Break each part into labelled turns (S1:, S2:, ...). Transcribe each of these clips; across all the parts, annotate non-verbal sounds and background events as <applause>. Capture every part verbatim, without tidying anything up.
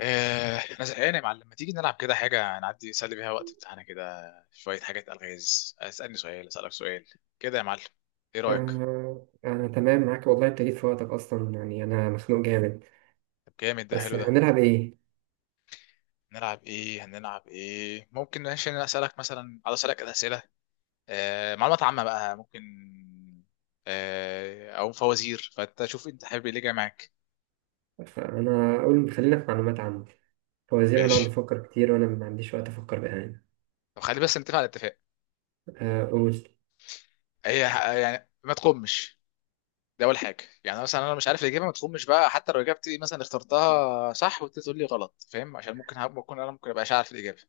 S1: آه، انا زهقان يا معلم، ما تيجي نلعب كده حاجه نعدي نسلي بيها وقت بتاعنا كده. شويه حاجات الغاز، اسالني سؤال اسالك سؤال كده يا معلم. ايه رايك؟
S2: آه، أنا تمام معاك، والله أنت جيت في وقتك أصلا. يعني أنا مخنوق جامد.
S1: طب جامد، ده
S2: بس
S1: حلو ده.
S2: هنلعب إيه؟
S1: نلعب ايه؟ هنلعب ايه؟ ممكن ماشي انا اسالك مثلا، عايز اسالك اسئله. آه، معلومات عامه بقى ممكن، آه، او فوازير، فانت شوف انت حابب ايه اللي جاي معاك.
S2: أنا أقول خلينا في معلومات عامة. فوزير هنقعد
S1: ماشي.
S2: نفكر كتير وأنا ما عنديش وقت أفكر بأمانة.
S1: طب خلي بس نتفق على اتفاق.
S2: آه، قول.
S1: هي، يعني ما تقومش، دي اول حاجه. يعني مثلا انا مش عارف الاجابه ما تخمش بقى، حتى لو اجابتي مثلا اخترتها صح وانت تقول لي غلط فاهم، عشان ممكن هبقى اكون انا ممكن ابقاش عارف الاجابه.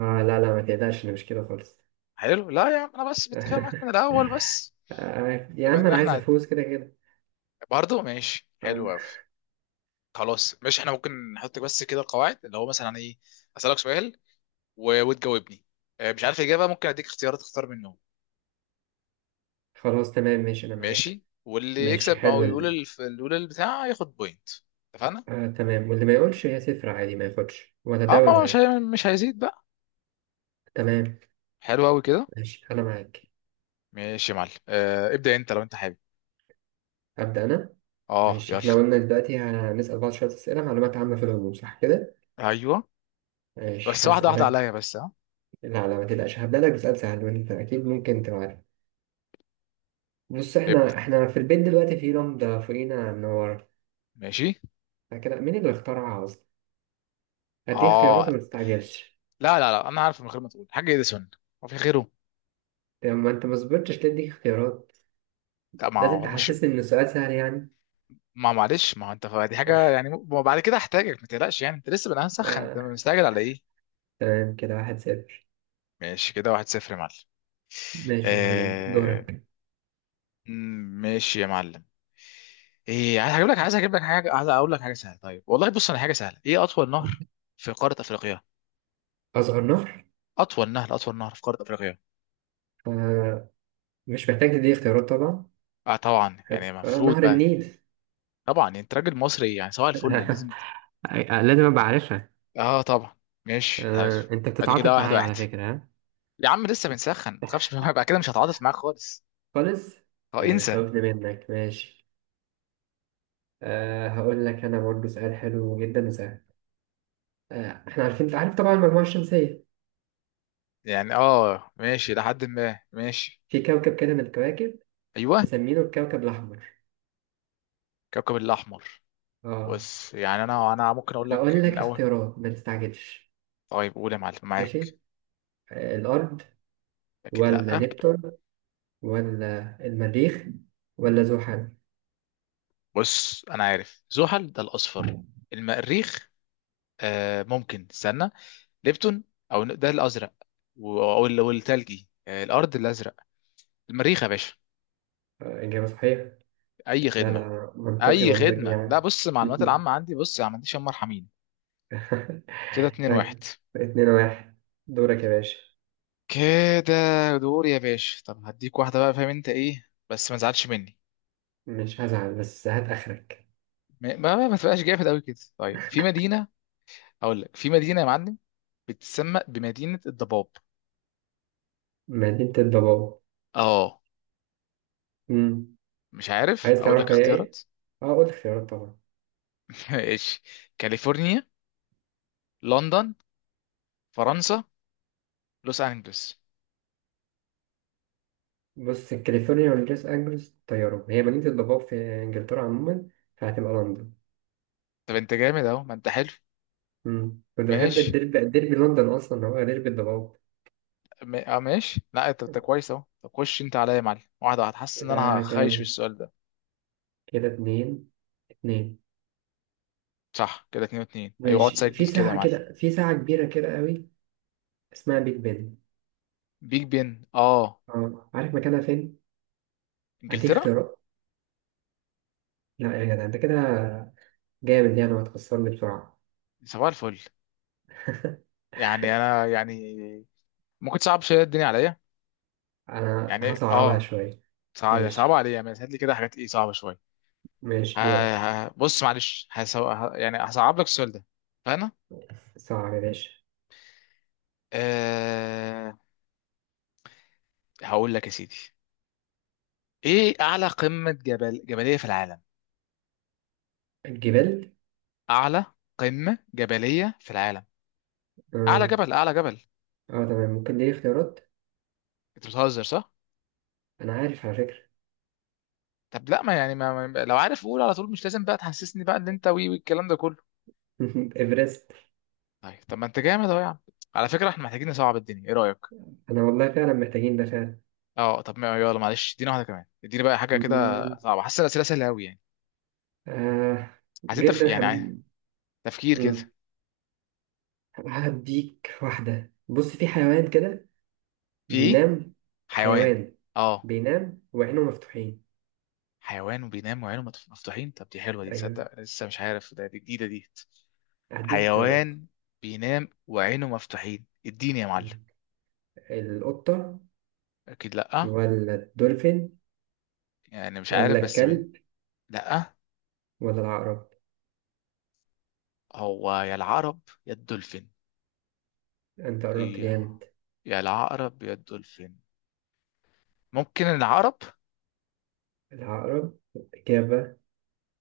S2: آه، لا لا، ما تقلقش، أنا مش كده خالص.
S1: حلو، لا يا عم انا بس بتفق معاك من
S2: <laughs>
S1: الاول بس.
S2: آه، يا
S1: بما
S2: عم،
S1: ان
S2: أنا عايز
S1: احنا،
S2: أفوز كده كده.
S1: برضه ماشي حلو
S2: آه،
S1: قوي. خلاص ماشي، احنا ممكن نحط بس كده القواعد اللي هو مثلا ايه. اسالك سؤال و... وتجاوبني. آه، مش عارف الاجابه ممكن اديك اختيارات تختار منهم.
S2: خلاص تمام ماشي، أنا معاك.
S1: ماشي، واللي
S2: ماشي
S1: يكسب او
S2: حلو
S1: يقول
S2: ال-
S1: الف... اللي يقول البتاع ياخد بوينت. اتفقنا.
S2: آه تمام، واللي ما يقولش هي صفر عادي، ما ياخدش ولا
S1: اه،
S2: ده
S1: ما
S2: ولا
S1: هو مش
S2: ده.
S1: هي... مش هيزيد بقى.
S2: تمام.
S1: حلو قوي كده.
S2: ماشي أنا معاك.
S1: ماشي يا معلم، آه ابدأ انت لو انت حابب.
S2: أبدأ أنا.
S1: اه
S2: ماشي،
S1: يلا.
S2: احنا قلنا دلوقتي هنسأل بعض شوية أسئلة معلومات عامة في العموم، صح كده؟
S1: ايوه
S2: ماشي،
S1: بس واحدة واحدة
S2: هسألك.
S1: عليا بس ها.
S2: لا لا، ما تقلقش، هبدأ لك بسؤال سهل وانت أكيد ممكن تبقى عارف. بص،
S1: ابدأ.
S2: احنا احنا في البيت دلوقتي، في لمبة فوقينا منورة
S1: ماشي.
S2: كده. مين اللي اخترعها أصلا؟ هديك اختيارات،
S1: اه
S2: وما تستعجلش.
S1: لا لا لا، انا عارف من غير ما تقول حاجة، اديسون. هو في غيره؟
S2: طب ما انت ما صبرتش ليه اديك اختيارات.
S1: لا ما
S2: لازم
S1: هو مش.
S2: تحسسني إن السؤال سهل يعني.
S1: ما معلش، ما هو انت دي حاجة يعني، م- ما بعد كده هحتاجك ما تقلقش، يعني انت لسه بنقى مسخن، انت
S2: آه.
S1: مستعجل على ايه؟
S2: تمام، كده واحد صفر.
S1: ماشي كده واحد صفر يا معلم.
S2: ماشي يا معلم،
S1: آه.
S2: دورك.
S1: مم، ماشي يا معلم. ايه عايز، هجيب لك عايز اجيب لك حاجة، عايز اقول لك حاجة سهلة. طيب والله بص انا، حاجة سهلة، ايه اطول نهر في قارة افريقيا؟
S2: أصغر نهر؟
S1: اطول نهر، اطول نهر في قارة افريقيا.
S2: آه. مش محتاج تديك اختيارات طبعا.
S1: اه طبعا
S2: حلو.
S1: يعني
S2: آه،
S1: المفروض
S2: نهر
S1: بقى.
S2: النيل.
S1: طبعا يعني انت راجل مصري، يعني سواء الفل
S2: <laughs>
S1: لازم ت-
S2: أي- لازم ابقى عارفها.
S1: اه طبعا. ماشي حلو.
S2: آه، انت
S1: ادي كده
S2: بتتعاطف
S1: واحد
S2: معايا
S1: واحد
S2: على فكرة، ها؟
S1: يا عم لسه بنسخن ما تخافش <laughs> منها، بقى كده مش هتعاطف معاك خالص.
S2: خالص.
S1: اه
S2: يعني
S1: انسى.
S2: بتخوفني منك، ماشي. أه، هقول لك انا برضه سؤال حلو جدا وسهل. أه، احنا عارفين انت عارف طبعا المجموعة الشمسية.
S1: يعني اه ماشي لحد ما ماشي.
S2: في كوكب كده من الكواكب،
S1: ايوه.
S2: مسمينه الكوكب الاحمر.
S1: كوكب الاحمر.
S2: اه،
S1: بص يعني انا انا ممكن اقول لك
S2: هقول لك
S1: ان اول.
S2: اختيارات، ما تستعجلش.
S1: طيب قول يا معلم معاك.
S2: ماشي. أه، الارض؟
S1: اكيد
S2: ولا
S1: لا.
S2: نبتون؟ ولا المريخ؟ ولا زحل؟
S1: بص انا عارف زحل ده الاصفر.
S2: آه،
S1: المريخ. آه ممكن استنى. ليبتون، او ده الازرق، و- او ال- والتلجي، آه، الارض الازرق. المريخ يا باشا.
S2: اجابة صحيحة.
S1: اي
S2: لا
S1: خدمه.
S2: لا، منطقي
S1: اي
S2: منطقي
S1: خدمه، لا
S2: يعني.
S1: بص المعلومات
S2: <laughs>
S1: العامه عندي، بص ما عنديش هم، مرحمين.
S2: <laughs>
S1: كده اتنين واحد.
S2: اتنين واحد. دورك يا باشا.
S1: كده دور يا باشا. طب هديك واحده بقى فاهم انت ايه بس ما تزعلش مني.
S2: مش هزعل، بس هات آخرك.
S1: ما ما, ما تبقاش جامد قوي كده. طيب، في مدينه، اقول لك في مدينه يا معلم، بتسمى بمدينه الضباب.
S2: مدينة الضباب؟
S1: اه.
S2: مم.
S1: مش عارف،
S2: عايز
S1: اقول لك
S2: تعرف هي
S1: اختيارات.
S2: ايه؟ اه، قول اختيارات طبعا.
S1: <laughs> ماشي. كاليفورنيا، لندن، فرنسا، لوس انجلوس.
S2: بص، كاليفورنيا ولوس أنجلوس طيارة. هي مدينة الضباب في إنجلترا عموما، فهتبقى لندن.
S1: طب انت جامد اهو، ما انت حلو.
S2: مم. كنت بحب
S1: ماشي.
S2: الديربي. الديربي لندن أصلا هو ديربي الضباب.
S1: م... اه ماشي، لا انت انت كويس اهو. طب خش انت عليا يا معلم، واحده واحده، حاسس ان انا
S2: كده
S1: هخايش في
S2: كام؟
S1: السؤال ده.
S2: كده اتنين اتنين.
S1: صح كده اتنين واتنين. ايوه اقعد
S2: ماشي،
S1: سجل
S2: في
S1: كده يا
S2: ساعة
S1: معلم.
S2: كده، في ساعة كبيرة كده قوي، اسمها بيج بن.
S1: بيج بن، اه.
S2: اه، عارف مكانها فين؟ هديك
S1: انجلترا.
S2: اختيارات. لا يا جدع، انت كده جامد يعني، وهتخسرني بسرعة.
S1: صباح الفل. يعني انا يعني، ممكن تصعب شويه الدنيا عليا.
S2: انا
S1: يعني
S2: هصعبها
S1: اه،
S2: شوية.
S1: صعب، صعب
S2: ماشي.
S1: عليا، بس هات لي كده حاجات ايه صعبه شويه. ه...
S2: ماشي، دورك.
S1: ه... بص معلش، هسو... ه... يعني هصعب لك السؤال ده. فانا،
S2: صعب يا باشا.
S1: آه... هقول لك يا سيدي، ايه اعلى قمه جبل جبليه في العالم؟
S2: الجبال؟
S1: اعلى قمه جبليه في العالم. اعلى
S2: اه,
S1: جبل، اعلى جبل.
S2: آه تمام، ممكن دي اختيارات؟
S1: انت بتهزر صح؟
S2: انا عارف على فكرة.
S1: طب لا، ما يعني ما ما- لو عارف قول على طول، مش لازم بقى تحسسني بقى ان انت وي والكلام ده كله.
S2: <laughs> ايفرست.
S1: طيب، طب ما انت جامد اهو يا عم. على فكره احنا محتاجين نصعب الدنيا، ايه رايك؟
S2: انا والله فعلا محتاجين ده فعلا.
S1: اه طب ما يلا معلش، ادينا واحده كمان، اديني بقى حاجه كده
S2: مم،
S1: صعبه، حاسس الاسئله سهله قوي يعني.
S2: آه
S1: عايزين تف...
S2: جدا
S1: يعني عايز-
S2: حب...
S1: تفكير كده.
S2: مم، هديك واحدة. بص، في حيوان كده.
S1: في ايه؟
S2: بينام.
S1: حيوان.
S2: حيوان.
S1: اه.
S2: بينام وعينه مفتوحين.
S1: حيوان وبينام وعينه متف- مفتوحين، طب دي حلوه دي،
S2: ايوه.
S1: تصدق لسه مش عارف ده، دي جديده دي.
S2: هديك اختيارات.
S1: حيوان بينام وعينه مفتوحين، اديني يا معلم.
S2: مم. القطة؟
S1: اكيد لا.
S2: ولا الدولفين؟
S1: يعني مش عارف
S2: ولا
S1: بس من.
S2: الكلب؟
S1: لا،
S2: ولا العقرب؟
S1: هو يا العقرب يا الدولفين.
S2: انت قربت
S1: إيه.
S2: جامد.
S1: يا العقرب يا الدولفين. ممكن العقرب.
S2: العقرب؟ إجابة.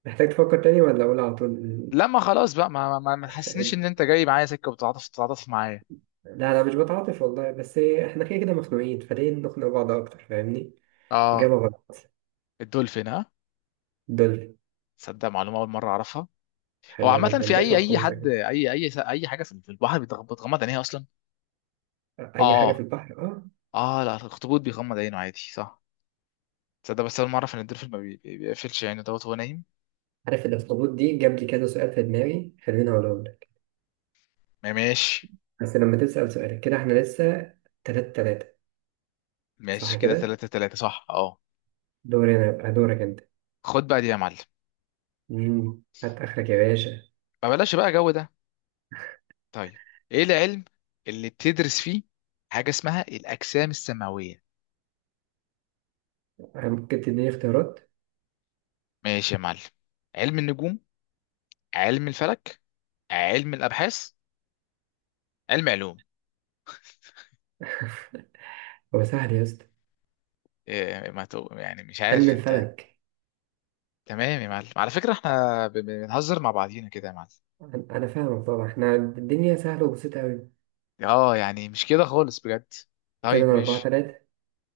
S2: محتاج تفكر تاني ولا أقول على طول؟
S1: لا ما خلاص بقى، ما ما, ما تحسنيش ان انت جاي معايا سكه وبتتعاطف تتعاطف معايا.
S2: لا لا، مش بتعاطف والله، بس احنا كده كده مخنوقين، فليه نخنق بعض أكتر، فاهمني؟
S1: اه.
S2: إجابة غلط.
S1: الدولفين ها.
S2: دولفين.
S1: تصدق معلومه اول مره اعرفها. هو
S2: حلوة
S1: عامه
S2: جدا،
S1: في اي
S2: نفهم
S1: اي حد،
S2: قوتك.
S1: اي اي اي حاجه في في البحر بتغ- بتغمض عينيها اصلا.
S2: أي حاجة في
S1: اه.
S2: البحر، أه.
S1: اه لا، الاخطبوط بيغمض عينه عادي صح. تصدق بس اول مره اعرف ان الدولفين ما بي- بي- بيقفلش عينه دوت وهو نايم.
S2: عارف الأخطبوط دي جاب لي كذا سؤال في دماغي، خليني أقولهم لك.
S1: ما ماشي.
S2: بس لما تسأل سؤالك كده، احنا لسه تلاتة تلاتة. صح
S1: ماشي كده
S2: كده.
S1: تلاتة تلاتة صح اه.
S2: دوري أنا يبقى دورك أنت.
S1: خد بقى دي يا معلم.
S2: مم، هات آخرك يا باشا.
S1: ما بلاش بقى جو ده. طيب، ايه العلم اللي بتدرس فيه حاجة اسمها الأجسام السماوية؟
S2: ممكن تديني اختيارات؟
S1: ماشي يا معلم. علم النجوم، علم الفلك، علم الأبحاث، علم علوم.
S2: <laughs> هو سهل يا اسطى.
S1: إيه ما تو... يعني مش
S2: علم
S1: عارف انت.
S2: الفلك.
S1: تمام يا معلم، على فكرة احنا ب- ب- بنهزر مع بعضينا كده يا معلم.
S2: أنا أنا فاهمك طبعا، احنا الدنيا سهلة وبسيطة أوي.
S1: اه يعني مش كده خالص بجد.
S2: كده
S1: طيب
S2: أنا أربعة
S1: ماشي.
S2: تلاتة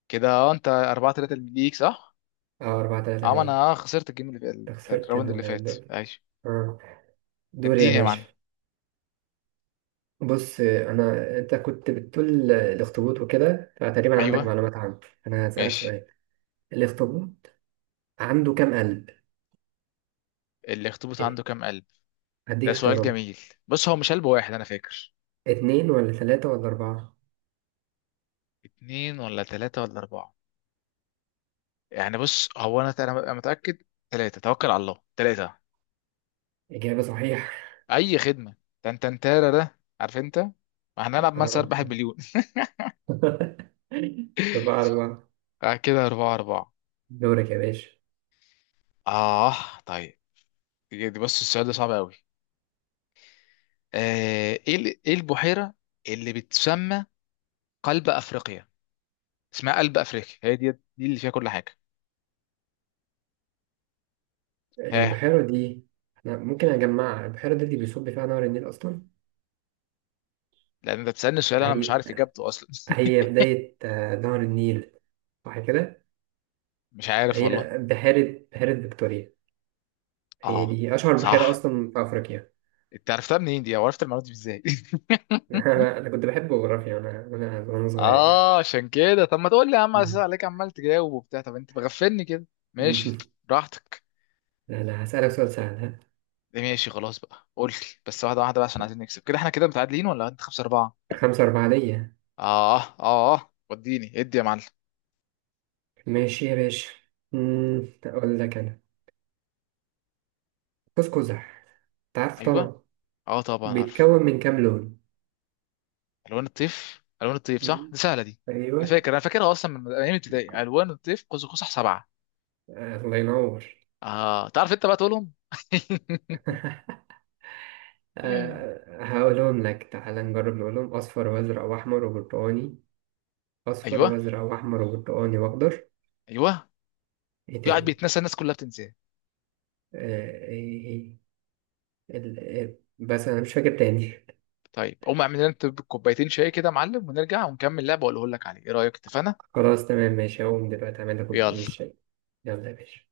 S1: كده اه انت أربعة تلاتة ليك صح؟
S2: أه، أربعة تلاتة
S1: اه ما انا
S2: ليا.
S1: آه، خسرت الجيم اللي
S2: أنت خسرت
S1: الراوند اللي
S2: ال-
S1: فات.
S2: ال-
S1: ماشي.
S2: آه. دور يا
S1: اديني يا
S2: باشا.
S1: معلم.
S2: بص، أنا أنت كنت بتقول الأخطبوط وكده، فتقريبا عندك
S1: ايوه.
S2: معلومات عنه. أنا هسألك
S1: ماشي.
S2: سؤال. الأخطبوط عنده كام قلب؟
S1: الاخطبوط عنده كام قلب؟ ده
S2: هديك اختيارات.
S1: سؤال جميل. بص هو مش قلب واحد انا فاكر.
S2: اتنين ولا تلاتة ولا أربعة؟
S1: اتنين ولا تلاتة ولا اربعة. يعني بص هو انا انا أنا متأكد، تلاتة، توكل على الله، تلاتة.
S2: إجابة صحيحة.
S1: اي خدمة. تنتنتارا ده، عارف انت، ما هنلعب من
S2: آه.
S1: سيربح المليون.
S2: <laughs> أربعة أربعة.
S1: <laughs> آه كده اربعة اربعة.
S2: دورك يا باشا.
S1: اه. طيب، دي دي بص السؤال ده صعب قوي. آه، ايه ال- ايه البحيرة اللي بتسمى قلب افريقيا؟ اسمها قلب افريقيا، هي دي دي اللي فيها كل حاجة. ها.
S2: البحيرة دي؟ أنا ممكن أجمعها، البحيرة دي اللي بيصب فيها نهر النيل أصلا.
S1: لان انت بتسألني سؤال انا مش
S2: هي
S1: عارف اجابته اصلا. <laughs>
S2: هي بداية آه، نهر النيل، صح كده.
S1: مش عارف
S2: هي
S1: والله.
S2: بحيرة بحيرة فيكتوريا. هي
S1: اه.
S2: دي أشهر بحيرة
S1: صح.
S2: أصلا في أفريقيا.
S1: انت عرفتها منين دي او عرفت المعلومه دي ازاي؟
S2: <laughs> أنا أنا كنت بحب جغرافيا وأنا وأنا وأنا
S1: <laughs>
S2: صغير يعني.
S1: اه عشان كده، طب ما تقول لي يا
S2: <laughs>
S1: عم، على اساس
S2: مم.
S1: عليك عمال تجاوب وبتاع، طب انت مغفلني كده. ماشي.
S2: مم.
S1: براحتك.
S2: لا لا، هسألك سؤال سهل، ها؟
S1: ماشي، خلاص بقى قول لي بس واحده واحده بقى، عشان عايزين نكسب كده، احنا كده متعادلين ولا انت خمسة أربعة؟
S2: خمسة أربعة ليا.
S1: اه اه اه وديني ادي يا معلم.
S2: ماشي يا باشا. مم، أقول لك أنا قوس قزح، أنت عارفه
S1: ايوه.
S2: طبعا.
S1: اه طبعا عارف.
S2: بيتكون من كام لون؟
S1: الوان الطيف، الوان الطيف، صح
S2: مم.
S1: دي سهله دي. انا
S2: أيوه.
S1: فاكر، انا فاكرها اصلا من من ايام ابتدائي، الوان الطيف قوس قزح سبعه.
S2: آه، الله ينور.
S1: اه تعرف انت بقى تقولهم.
S2: أه،
S1: <laughs>
S2: هقولهم لك. تعالى نجرب نقولهم: أصفر وأزرق وأحمر وبرتقاني. أصفر
S1: ايوه.
S2: وأزرق وأحمر وبرتقاني وأخضر.
S1: ايوه.
S2: إيه
S1: قاعد
S2: تاني؟
S1: بيتنسى، الناس كلها بتنساه.
S2: أه، إيه إيه. ال- إيه، بس أنا مش فاكر تاني.
S1: طيب قوم اعمل لنا انت كوبايتين شاي كده يا معلم، ونرجع ونكمل لعبه واقول لك عليه، ايه رايك؟ اتفقنا.
S2: <laughs> خلاص تمام ماشي، هقوم دلوقتي أعمل لك كل
S1: يلا.
S2: الشاي. يلا يا باشا.